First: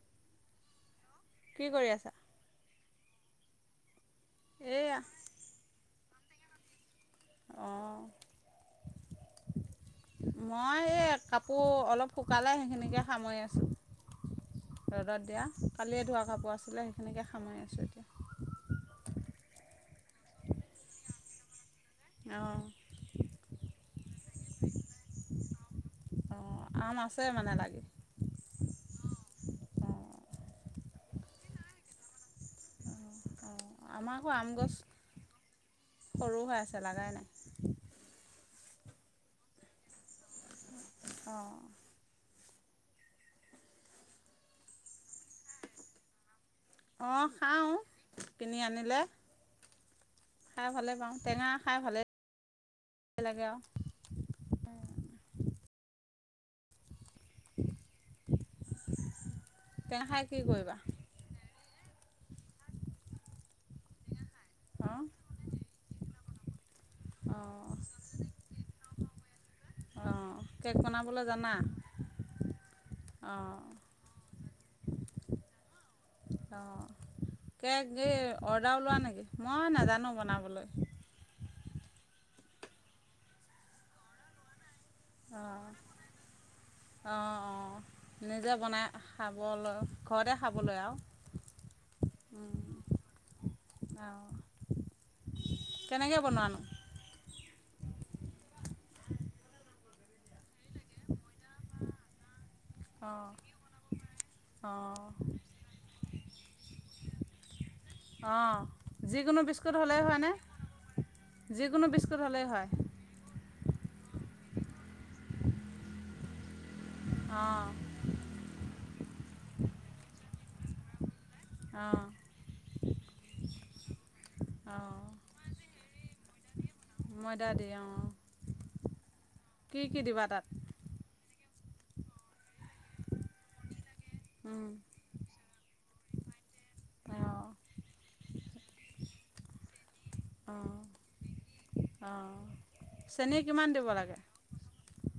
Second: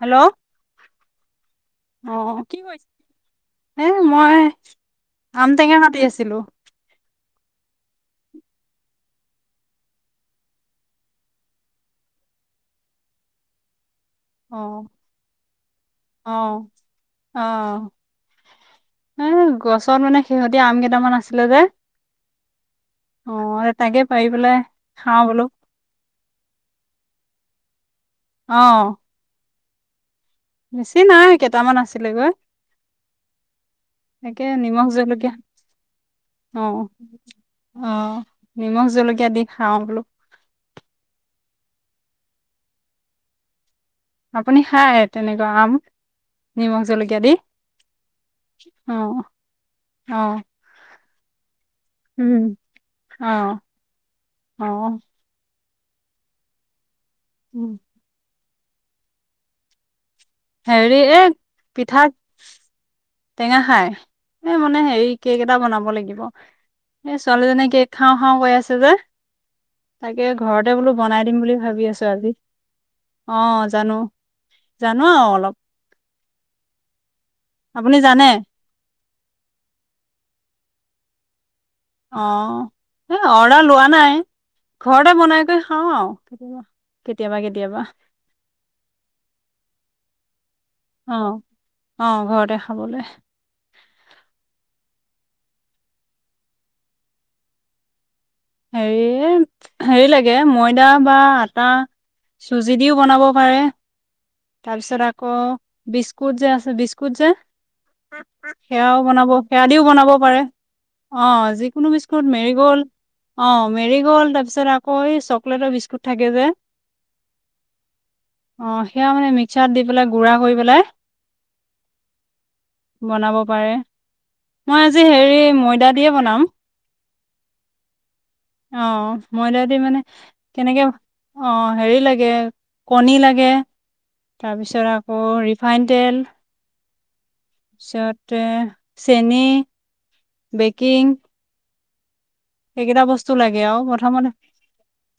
Hello অহ' কি কৰি আছা? অ' কি কৰিছা? হে মই এইয়া আম টেঙা কাটি আছ ছিলো অ'। মই এই কাপোৰ অলপ শুকালে, সেইখিনিকে সামৰি আছোঁ। অ ৰ'দত দিয়া, কালিয়ে ধোৱা অ কাপোৰ আছিলে সেইখিনিকে অ সামৰি আছোঁ এতিয়া। এ, গছত মানে শেহতিয়া আম কেইটামান আছিলে যে অ'। অ', তাকে পাৰি পেলাই খাওঁ বোলো। অ', আম আছে মানে লাগি? অ'। অ' বেছি নাই, কেইটামান আছিলে গৈ। অ' আমাৰ আকৌ একে আম গছ নিমখ জলকীয়া, সৰু হৈ আছে অ', লাগাই নাই অ' নিমখ জলকীয়া দি খাওঁ বোলো। অ' আপুনি খায় তেনেকুৱা আম? নিমখ জলকীয়া দি অ', খাওঁ কিনি অ আনিলে, অ খাই ভালেই পাওঁ। টেঙা খাই ভালেই উম, লাগে অ', আৰু অ'। উম। টেঙা খায় হেৰি এই পিঠা টেঙা খাই, এই মানে অ' হেৰি কেক এটা বনাব লাগিব। এই ছোৱালীজনী অ' কেক খাওঁ, খাওঁ কৈ আছে যে, তাকে অ' ঘৰতে কেক বোলো বনাই বনাবলৈ দিম জানা বুলি ভাবি আছোঁ আজি, অ', জানো, জানো আৰু অলপ। অ' কেক আপুনি এই জানে অৰ্ডাৰয়ো লোৱা নেকি? মই নাজানোঁ বনাবলৈ। অ', এই অৰ্ডাৰ লোৱা নাই। ঘৰতে বনাই কৰি অঁ খাওঁ আৰু কেতিয়াবা, অঁ কেতিয়াবা, অঁ কেতিয়াবা, নিজে বনাই খাবলৈ ঘৰতে খাবলৈ আৰু অ', অ', ঘৰতে খাবলৈ। কেনেকে বনোৱানো? হেৰি এই হেৰি লাগে ময় দা বা আটা চুজি দিয়ো বনাব অঁ পাৰে, অঁ তাৰপিছত আকৌ বিস্কুট যে, আছে বিস্কুট যে, অঁ সেয়াও বনাব, যিকোনো সেয়া বিস্কুট দিয়ো হ'লেই বনাব হয়নে পাৰে, অ', যিকোনো বিস্কুট মেৰি গল অ ', মেৰি গ'ল্ড তাৰপিছত আকৌ এই চকলেটৰ বিস্কুট থাকে যে অ' অ', সেয়া মানে মিক্সাৰত দি পেলাই গুড়া কৰি পেলাই অঁ বনাব পাৰে। মই আজি অঁ হেৰি ময়দা দিয়ে বনাম। ময়দা দি অঁ অ মইদা দি কি কি মানে দিবা তাত কেনেকে অ হেৰি লাগে, কণী লাগে। তাৰ পিছত আকৌ ৰিফাইন তেল, অঁ তাৰপিছতে চেনি, অঁ বেকিং, অঁ সেইকেইটা বস্তু চেনি লাগে কিমান আৰু দিব লাগে প্ৰথমতে।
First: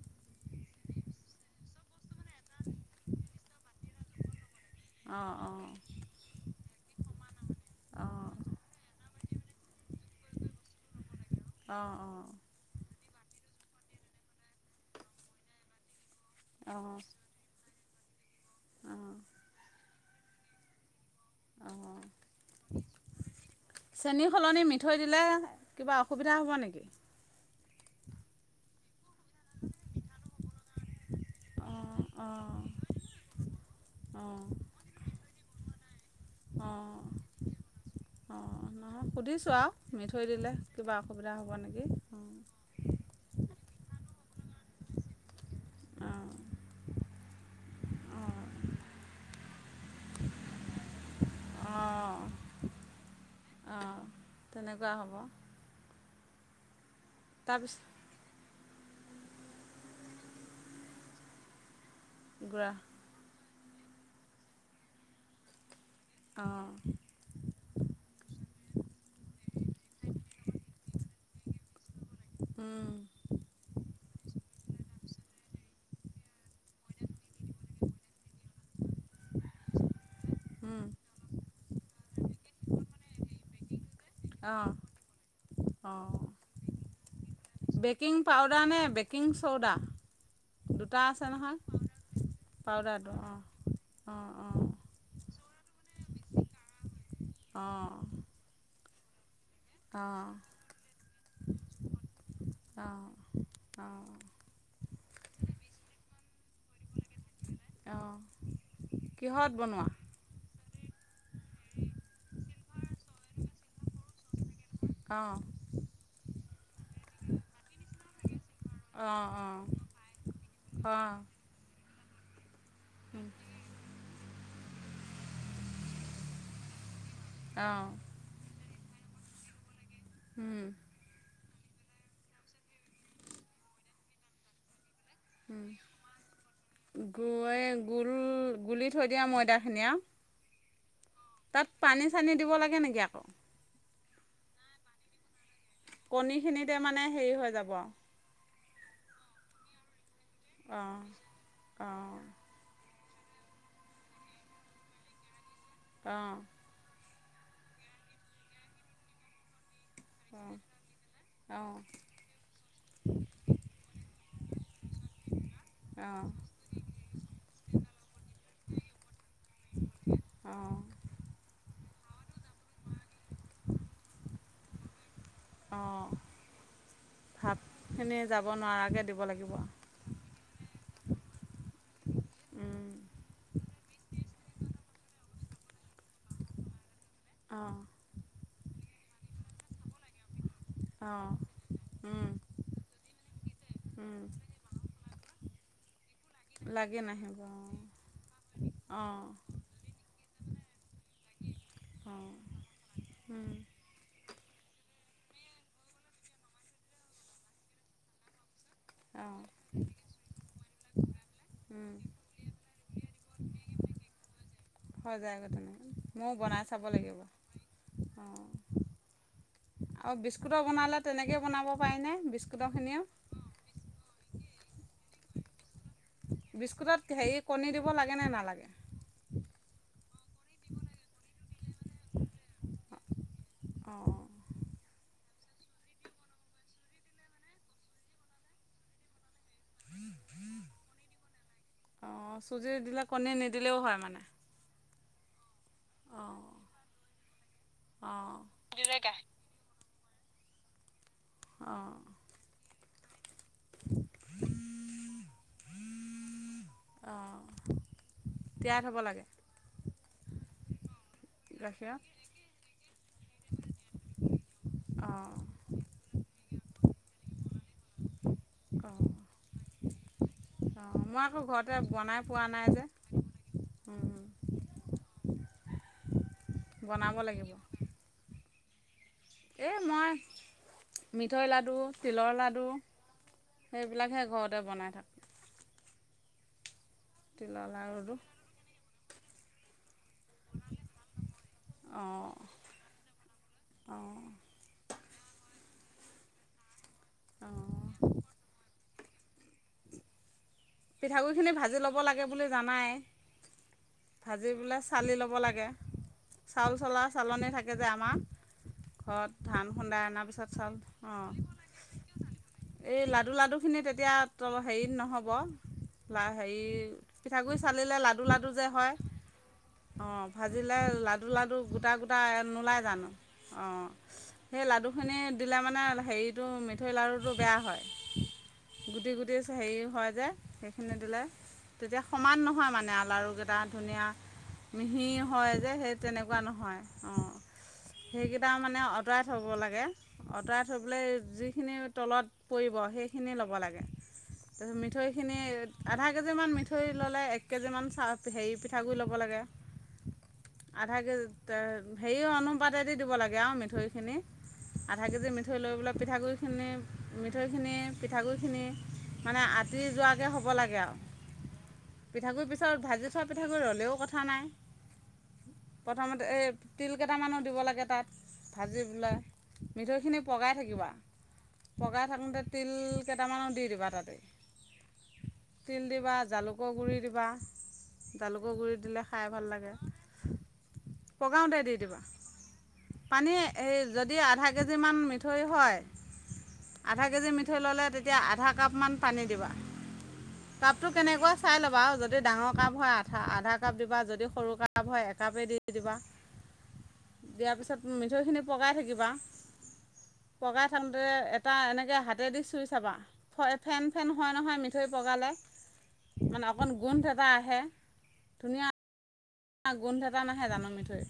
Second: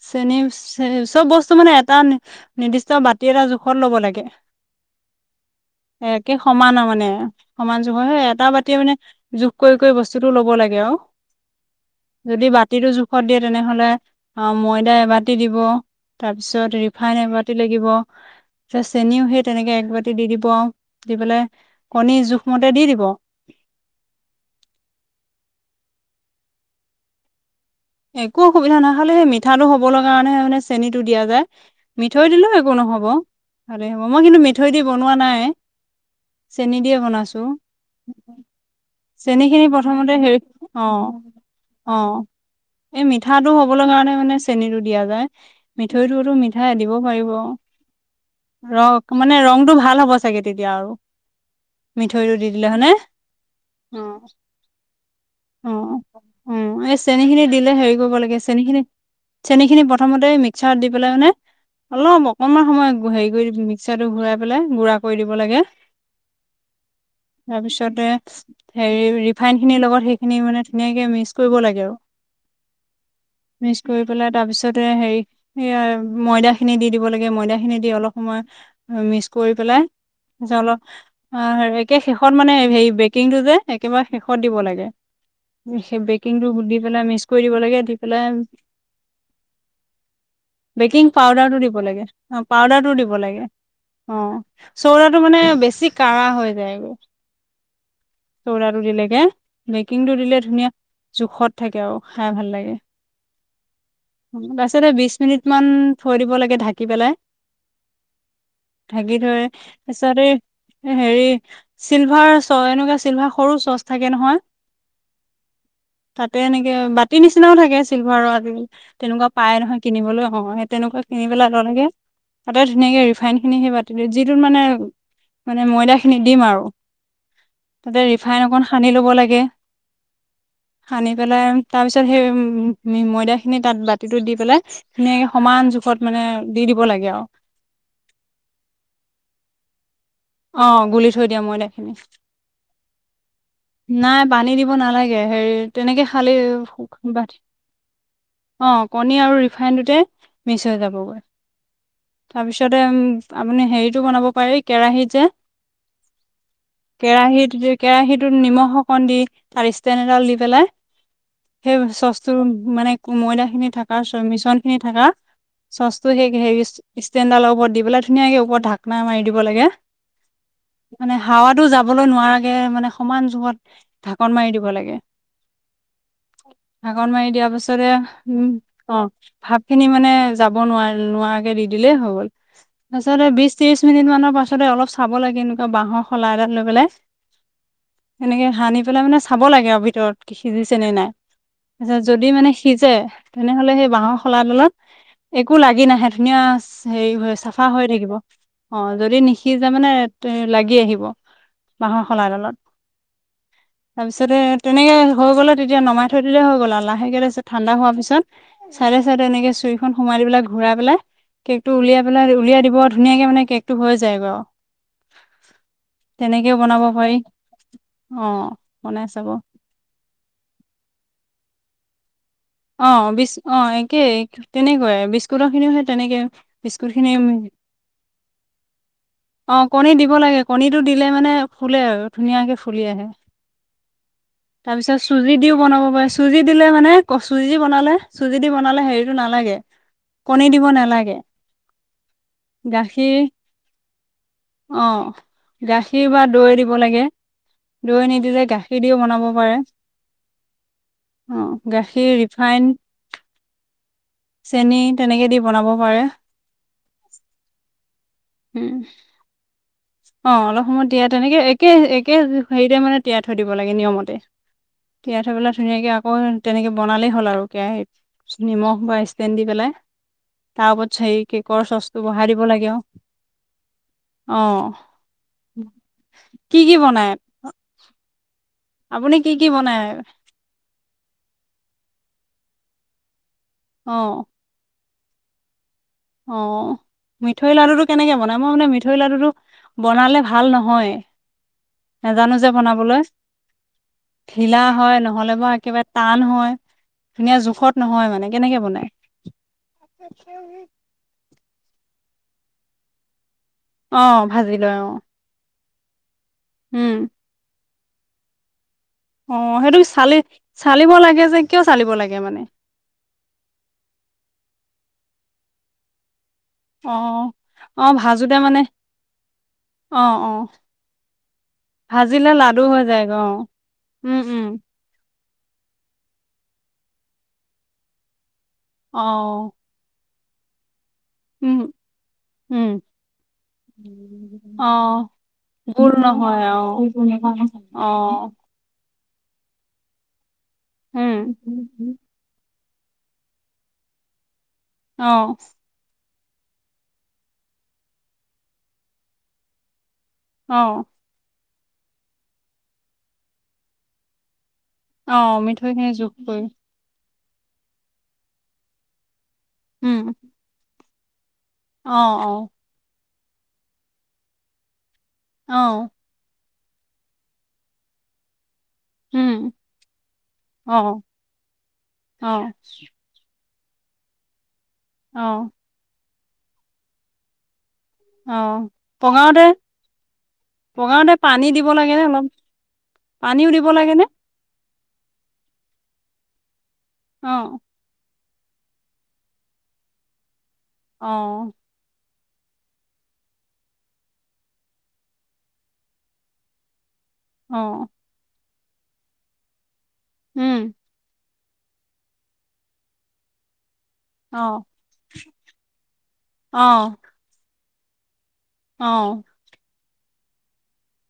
চেনী চে চব বস্তু মানে এটা নিৰ্দিষ্ট বাতি এটা জোখত লব লাগে। অঁ অঁ একে সমানে মানে। সমান জোখৰ হয়, অঁ হে এটা বাতিয়ে মানে জোখ কৰি কৰি বস্ত বস্তুটো ল'ব লাগে আও। অঁ। যদি বাতিটো জোখত দিয়ে তেনেহলে, অহ ময়দা এবাতি দিব। তাৰপিছত অঁ অঁ ৰিফাইন এবাতি লাগিব। চে অঁ চেনিও সেই তেনেকে একবাতি দি দিব। দি পেলাই, অঁ কণী জোখমতে দি দিব। চেনী সলনি মিঠৈ দিলে কিবা অসুবিধা হ'ব নেকি? একো অসুবিধা নহয়। খালি মিঠাটো হব লগা কাৰণেহে মানে চেনীটো দিয়া যায়। অঁ মিঠৈ দিলেও অঁ একো নহব ভালেই হ'ব মই কিন্তু অঁ মিঠৈ দি বনোৱা নাই চেনী দিয়ে বনাইছো অ নহয় সুধি চেনি চোৱা খিনি প্ৰথমতে মিথৈ হেৰি দিলে অ কিবা অসুবিধা হ'ব নেকি অ এই মিঠাটো হবলৈ কাৰণে মানে চেনটো দিয়া যায় অঁ মিঠৈটোতো মিঠাই দিব পাৰিব অঁ ৰ মানে ৰংটো ভাল হ'ব চাগে তেতিয়া আৰু অঁ মিঠৈটো দি দিলে হনে অঁ অ তেনেকুৱা হ'ব অ', উম এই চেনিখি দিলে তাৰপিছত হেৰি কৰিব লাগ আছ চেনি খিনি চেনি খিনি প্ৰথমতে মিক্সাৰত দি পেলাই মানে অলপ অকনমান গুড়া সময় হেৰি কৰি দিম মিচ্ছাৰটো ঘূৰাই পেলাই গুড়া কৰি দিব লাগে অঁ তাৰপিছতে হেৰি ৰিফাইনখিনিৰ লগত সেইখিনি মানে ধুনীয়াকে মিক্স কৰিব লাগে আও উম। পেলাই তাৰপিছতে হেৰি ময়দাখিনি দি দিব লাগে, ময়দাখিনি দি অলপ সময় মিক্স কৰি পেলাই জল-অ', [unintelligible] একে শেষত মানে হেৰি বেকিংটো যে একবাৰে শেষত দিব অঁ লাগে, সেই অঁ বেকিংটো গো-দি পেলাই মিছ কৰি দিব লাগে, দি বেকিং পেলাই, পাউদাৰ নে বেকিং চ'ডা দুটা বেকিং আছে নহয় পাউডাৰটো দিব লাগে, অ', পাউডাৰটো পাউদাৰটো দিব অঁ লাগে, অঁ অ', অঁ চ'ডাটো মানে বেছ বেছি কাৰা হৈ যায় গৈ। চ'ডাটো দিলে। [inaudible] বেকিংটো অঁ দিলে ধুনীয়া, জোখত কেও খাই ভাল লাগে, অঁ অঁ অঁ তাৰপিছতে বিছ মিনিটমান থৈ থৈ দিব লাগে ঢাকি পেলাই। অঁ ঢাকি থৈ, কিহত বনোৱা তাৰপিছত এই এ হেৰি চিলভাৰ চ-এনেকুৱা চিলভাৰ সৰু চচ থাকে নহয়। অঁ তাতে এনেকে বাতি নিচিনাও থাকে চিলভাৰৰ আজি, অঁ তেনেকুৱা পাই অঁ নহয় কিনিবলৈ, অ' সেই তেনেকুৱা অঁ কিনি পেলাই ল'লে কে তাতে ধুনীয়াকে ৰিফাইনখিনি সেই বাতিটোত, যিটোত মানে, ময়দাখিনি দিম আৰু, অঁ তাতে ৰিফাইন অকণ সা সানি ল'ব লাগে উম। সানি পেলাই তাৰ পিছত সেই উম, ময়দাখিনি তাত বাতিটো দি পেলাই ধুনীয়াকে উম, সমান জোখত মানে দি দিব লাগে আৰু গৈ-গোল গুলি থৈ দিয়া ময়দাখিনি আৰু। অ', গুলি থৈ দিয়া ময়দা তাত খিনি পানী চানী দিব লাগে নেকি আকৌ? নাই পানী দিব নালাগে, হেৰিত তেনেকে খালি কণীখিনিতে মানে হেৰি [unintelligible] হৈ যাব আৰু। অ', কণী আৰু ৰিফাইনটোতে মিছ হৈ অঁ যাবগৈ, অঁ তাৰপিছতে আপুনি হেৰিতো বনাব পাৰি কেৰাহীত যে অ'। কেৰাহীত, কেৰাহীটোত নিমখ অকণ দি [unintelligible] ষ্টেণ্ড এডাল দি পেলাই, অঁ সেই চচটো মানে ময়দা খিনি থকা চ-মিশ্ৰণ খিনি থকা চচটো অঁ সেই হেৰি ষ্টেণ্ডডালৰ ওপৰত দি পেলাই ধুনীয়াকে ওপৰত ঢাকনা মাৰি দিব লাগে। অঁ মানে হাৱাটো যাব যাবলৈ নোৱাৰাগে মানে সমান যুগত ঢাকন মাৰি দিব লাগে অঁ ধাকন মাৰি দিয়া পাছতে ভাপখিনি যাব উম অ নোৱাৰাকৈ দিব লাগিব ভাপ খিনি মানে যাব নোৱাৰ নোৱাৰাকে দি দিলেই হৈ গ'ল তাৰপাছতে বিচ ত্ৰিশ মিনিট মানৰ পাছ অলপ চাব লাগে এনেকুৱা বাহৰ শলা এডাত লৈ পেলাই। অঁ এনেকে হানি। পেলাই মানে চাব লাগে আৰু ভিতৰত কি। সিজিছে নে নাই। অঁ তাৰপিছত যদি মানে সিজে তেনেহলে সেই বাঁহৰ শলাডলত একো লাগি নাহে ধুনীয়া লাগি হেৰি হৈ নাহিব চাফা হৈ থাকিব। অ যদি অঁ নি মানে লাগি আহিব মাহৰ শলা অঁ এডালত। অঁ তাৰপিছতে তেনে, হৈ গ'লে তেতিয়া নমাই থৈ দিলে হৈ গ'ল আৰু লাহেকে তাৰপাছত ঠাণ্ডা হোৱাৰ পিছত। চাইদে চাইডে অঁ এনেকে চুইখন সোমাই দি পেলাই, ঘূৰাই পেলাই, কেকটো উলিয়াই পেলাই উলিয়াই দিব। ধুনীয়াকৈ মানে কেকটো হৈ যায়, বাৰু হৈ যায় আগৈ তেনেকৈ ময়ো বনাই বনাব চাব পাৰি লাগিব অ অঁ, বনাই চাব আৰু বিস্কুটৰ বনালে তেনেকেই বনাব। পাৰিনে অ বিস্কুটৰখিনিও বিচ অ একেই এক। তেনেকুৱাই বিস্কুটৰ খিনিও সে তেনেকে। বিস্কুট বিস্কুটত খিনি হেৰি কণী দিব লাগে নে নালাগে। অ কণী দিব লাগে কণীটো দিলে মানে ফুলে আৰু ধুনীয়াকে ফুলি আহে। অঁ তাৰপিছত চো চুজি দিও বনাব পাৰে চুজি দিলে মানে চুজি বনালে চুজি দি বনালে হেৰিটো নালাগে। কণী দিব নালাগে। অঁ চুজি দিলে গাখীৰ কণী নিদিলেও হয় মানে অ, গাখীৰ বা অঁ দৈ দিব লাগে দৈ অঁ নিদিলে গাখীৰ দিও বনাব পাৰে। অঁ অ'গাখীৰ, ৰিফাইন। চেনি তেনেকে দি বনাব পাৰে। অ, উম তিয়াই থ'ব। লাগে অ' অলপ সময় তিয়াই তেনেকে একে গাখীৰত একে হেৰিতে মানে তিয়াই থৈ দিব লাগে নিয়মতে, তিয়াই থৈ অঁ পেলাই ধুনীয়াকে আকৌ তেনেকে বনালে হ'ল আৰু কেৰাহীত নিমখ বা অঁ ষ্টেণ দি পেলাই তাৰ অঁ ওপৰত সেই মই আকৌ কেকৰ ঘৰতে চচটো বনাই বহাই দিব পোৱা নাই লাগে আও। যে অ' কি কি বনাই বনাব লাগিব আপুনি কি কি এই বনায়? মই মিঠৈ লাডু তিলৰ লাডু সেইবিলাকহে ঘৰতে বনাই থাক। অ'। মিঠৈ তিলৰ লাডুটো লাড়ুটো কেনেকৈ বনাই? মই মানে মিঠ মিঠৈ লাডুটো বনালে ভাল নহয়, অঁ নাজানো যে, বনাবলৈ অঁ ঢিলা হয়, নহ'লে বাৰু একেবাৰে টান হয়। ধুনীয়া অঁ জোখত নহয় মানে, কেনেকে বনাই? [unintelligible] পিঠাগুড়িখিনি ভাজি ল'ব লাগে বুলি জানাই অ ভাজি লয় পেলাই অ চালি ল'ব লাগে। চাউল উম চলা চালনি থাক যে, আমা অ ঘৰত ধান সেইটো খুন্দাই চালি অনাৰ পিছত চাউল চালিব লাগে যে কিয় চালিব লাগে অ', মানে এই লাডু, লাডু খিনি তেতিয়া তল হেৰিত নহ [unintelligible] লা, হেৰি অ', পিঠাগুড়ি অ', চালিলে লাডু, ভাজোতে লাডু মানে যে, হয়, অ', ভাজিলে লাডু, লাডু গোটা, গোটা ভাজিলে লাডু নোলাই হৈ জানো? যায়গৈ অ', উম, উম, সেই লাডুখিনি দিলে মানে হেৰিটো মিঠৈৰ লাৰুটো বেয়া হয়। গুটি, গুটি অ', হেৰি হয়, যে খিনি দিলে উম, তেতিয়া সমান উম, নহয়, মানে আৰু লাৰুকেইটা ধুনীয়া মিহি অ', হয়, যে, সেই তেনেকুৱা নহয় অ', অ', সেইকেইটা মানে অ' [unintelligible] থ'ব লাগে। অঁতৰাই থৈ‌ পেলাই উম। যিখিনি তলত পৰিব, সেইখিনি ল'ব লাগে [unintelligible] অ'। এক কেজি মান মিঠৈ ল'লে, এক কেজিমান চা-হেৰি পিঠাগুড়ি ল'ব লাগে। অ', আধা কেজি ত' হেৰি অনুপাতে দি দিব লাগে আৰু মিঠৈখিনি আধাকেজি অ', মিঠৈ লৈ মিঠৈখিনি পেলাই যোগ পিঠাগুড়ি কৰি খিনি মিঠৈখিনি, পিঠাগুড়খিনি মানে [unintelligible] উম, যোৱাকে হ'ব লাগে আৰু। অ', পিঠাগুৰি অ', পিছত ভাজি [unintelligible] পিঠাগুৰি ৰ'লেও কথা নাই। অ', প্ৰথমতে এই তিল কেইটামানো দিব লাগে তাত। ভাজি পেলাই, উম, মিঠৈখিনি পগাই থাকিবা, অ', পগাই থাকোঁতে অ', তিল কেইটামানো দি কিবা তাতেই অ', তিল দিৱাত জালুকৰ গুৰি দিবা জালুকৰ অ', গুৰি দিলে খাই পগাওতে ভাল লাগে। পগাওতে পানী পগাওঁতে দিব দি দিবা, লাগেনে অলপ পানী পানীও দিব এই লাগেনে? যদি আধা কেজিমান মিঠৈ হয়। আধা কেজি অ', মিঠৈ ল'লে তেত তিয়া আধা কাপমান পানী দিবা। কাপটো কেনেকুৱা অ', চাই ল'বা আও যদি ডাঙৰ কাপ হয় আধা আধা কাপ দিবা, যদি সৰু কাপ হয় একাপেই দি দিবা। দিয়াৰ পিছত অ', মিঠৈখিনি পগাই থাকিবা। উম। পগাই থাকোঁতে এ টা এনেকে হাতে দি চুই চাবা ফ ফেন ফেন হয় নহয় অ', মিঠৈ পগালে মানে অকণ গোন্ধ এটা আহে। অহ ন গোন্ধ এটা নাহে জানো, মিঠৈ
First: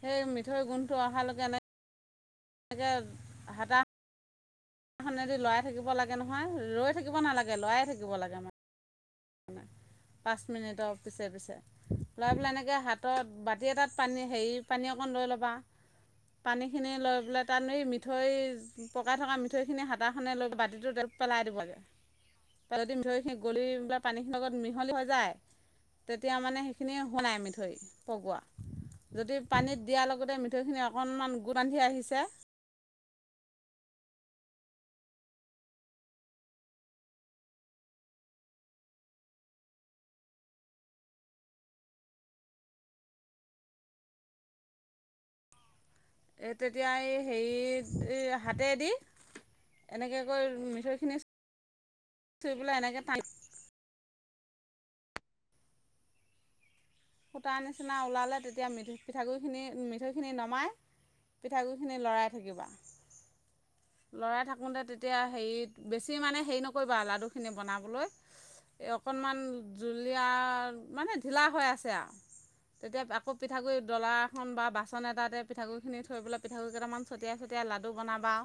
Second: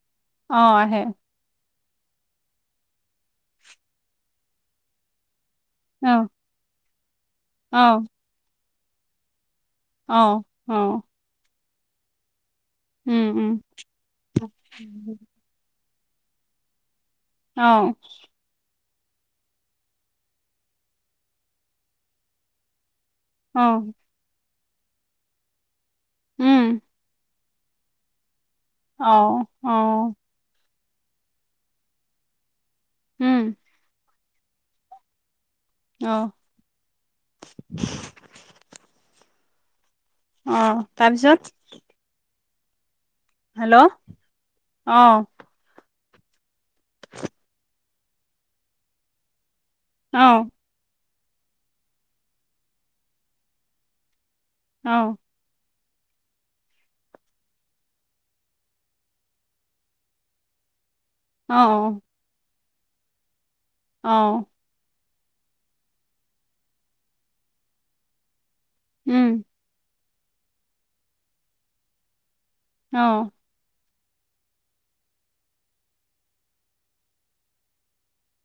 সেই অ', মিঠৈ গোন্ধ আহে অহালকে নাই এনেকে ভাটা এখনেদি লৰাই থাকিব লাগে অ', নহয়, ৰৈ থাকিব নালাগে, লৰাই অ'। থাকিব লাগে মানে পাঁচ মিনিটৰ পিছে পিছে পেলাই পিনে এনেকে গতিকে হাতত, বাতি এটাত পানী হেৰি পানী অকণ লৈ লবা পানী খিনি লৈ বোলে তাত এই মিঠৈ পকাই থকা মিঠৈ খিনি হাতাখনে লৈ বাতিটো পেলাই দিব লাগে, পেলাই দি মিঠৈ সেই গলিবাক লগত মিহলি হৈ যায়। তেতিয়া মানে সেইখিনি হুনাই মিঠৈ থৈ পগোৱা যদি পানীত দিয়াৰ লগতে মিঠৈখিনি অকণমান গো বান্ধি আহিছে। উম আহ অ', তাৰপিছত? হেল্ল', অ'। এই তেতিয়া এই হেৰিত এই হাতেদি এনেকে অ কৈ মিঠৈ খিনি [unintelligible] অ'। সূতাৰ নিচিনা ওলালে তেতিয়া মি-পিঠাগুৰি খিনি মিঠৈখিনি নমাই অ পিঠাগুৰি খিনি লৰাই থাকিবা। অ অ লৰাই থাকোতে তে তেতিয়া হেৰিত বেছি মানে হেৰি নকৰিবা আৰু লাডুখিনি বনাবলৈ এই উম অকনমান জ জুলীয়া মানে ঢিলা হৈ আছে আৰু তেতিয়া অ আকৌ পিঠাগুৰি ডলা এখন বা বাচন এটাতে পিঠাগুৰি খিনি থৈ পেলাই পিঠাগুৰি কেইটামান ছটিয়াই, ছটিয়াই লাডু বনাবা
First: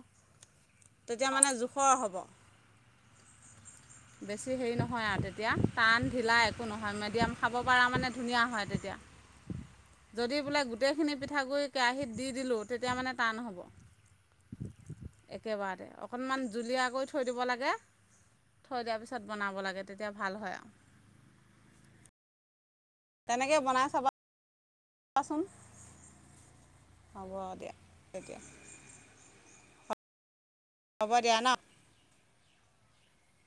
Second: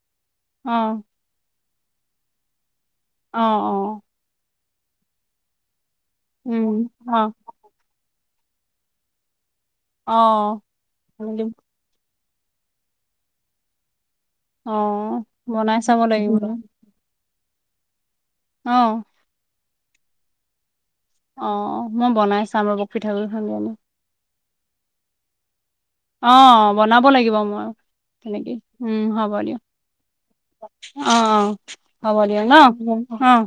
অ তেতিয়া মানে জোখ খৰ হ'ব। অ', অ'। বেছি‌ হেৰি নহয় আৰু তেতিয়া। টান, ঢিলা একো উম নহয়, অ মেডিয়াম খাব পাৰা মানে ধুনীয়া হয়, তেতিয়া। অ যদি বোলে গোটেই খিনি পিঠাগুৰি কেৰাহী দি দিলোঁ তেতিয়া মানে টান হ'ব। অ' বনাই একেবাৰতে চাব লাগিব। অকণমান জুলীয়া কৰি থৈ দিব লাগে। থৈ দিয়াৰ অ পিছত বনাব লাগে। তেতিয়া ভাল হয় আৰু। অ' মই বনাই চাম ৰব। পিঠাগুৰিৰ খালেনে? চোন। অ'। বনাব লাগিব মই, তেতিয়া তেনেকেই উম হ'ব দিয়ক। হ'ব অ' দিয়া অ' ন হ'ব দিয়া ন। অ'।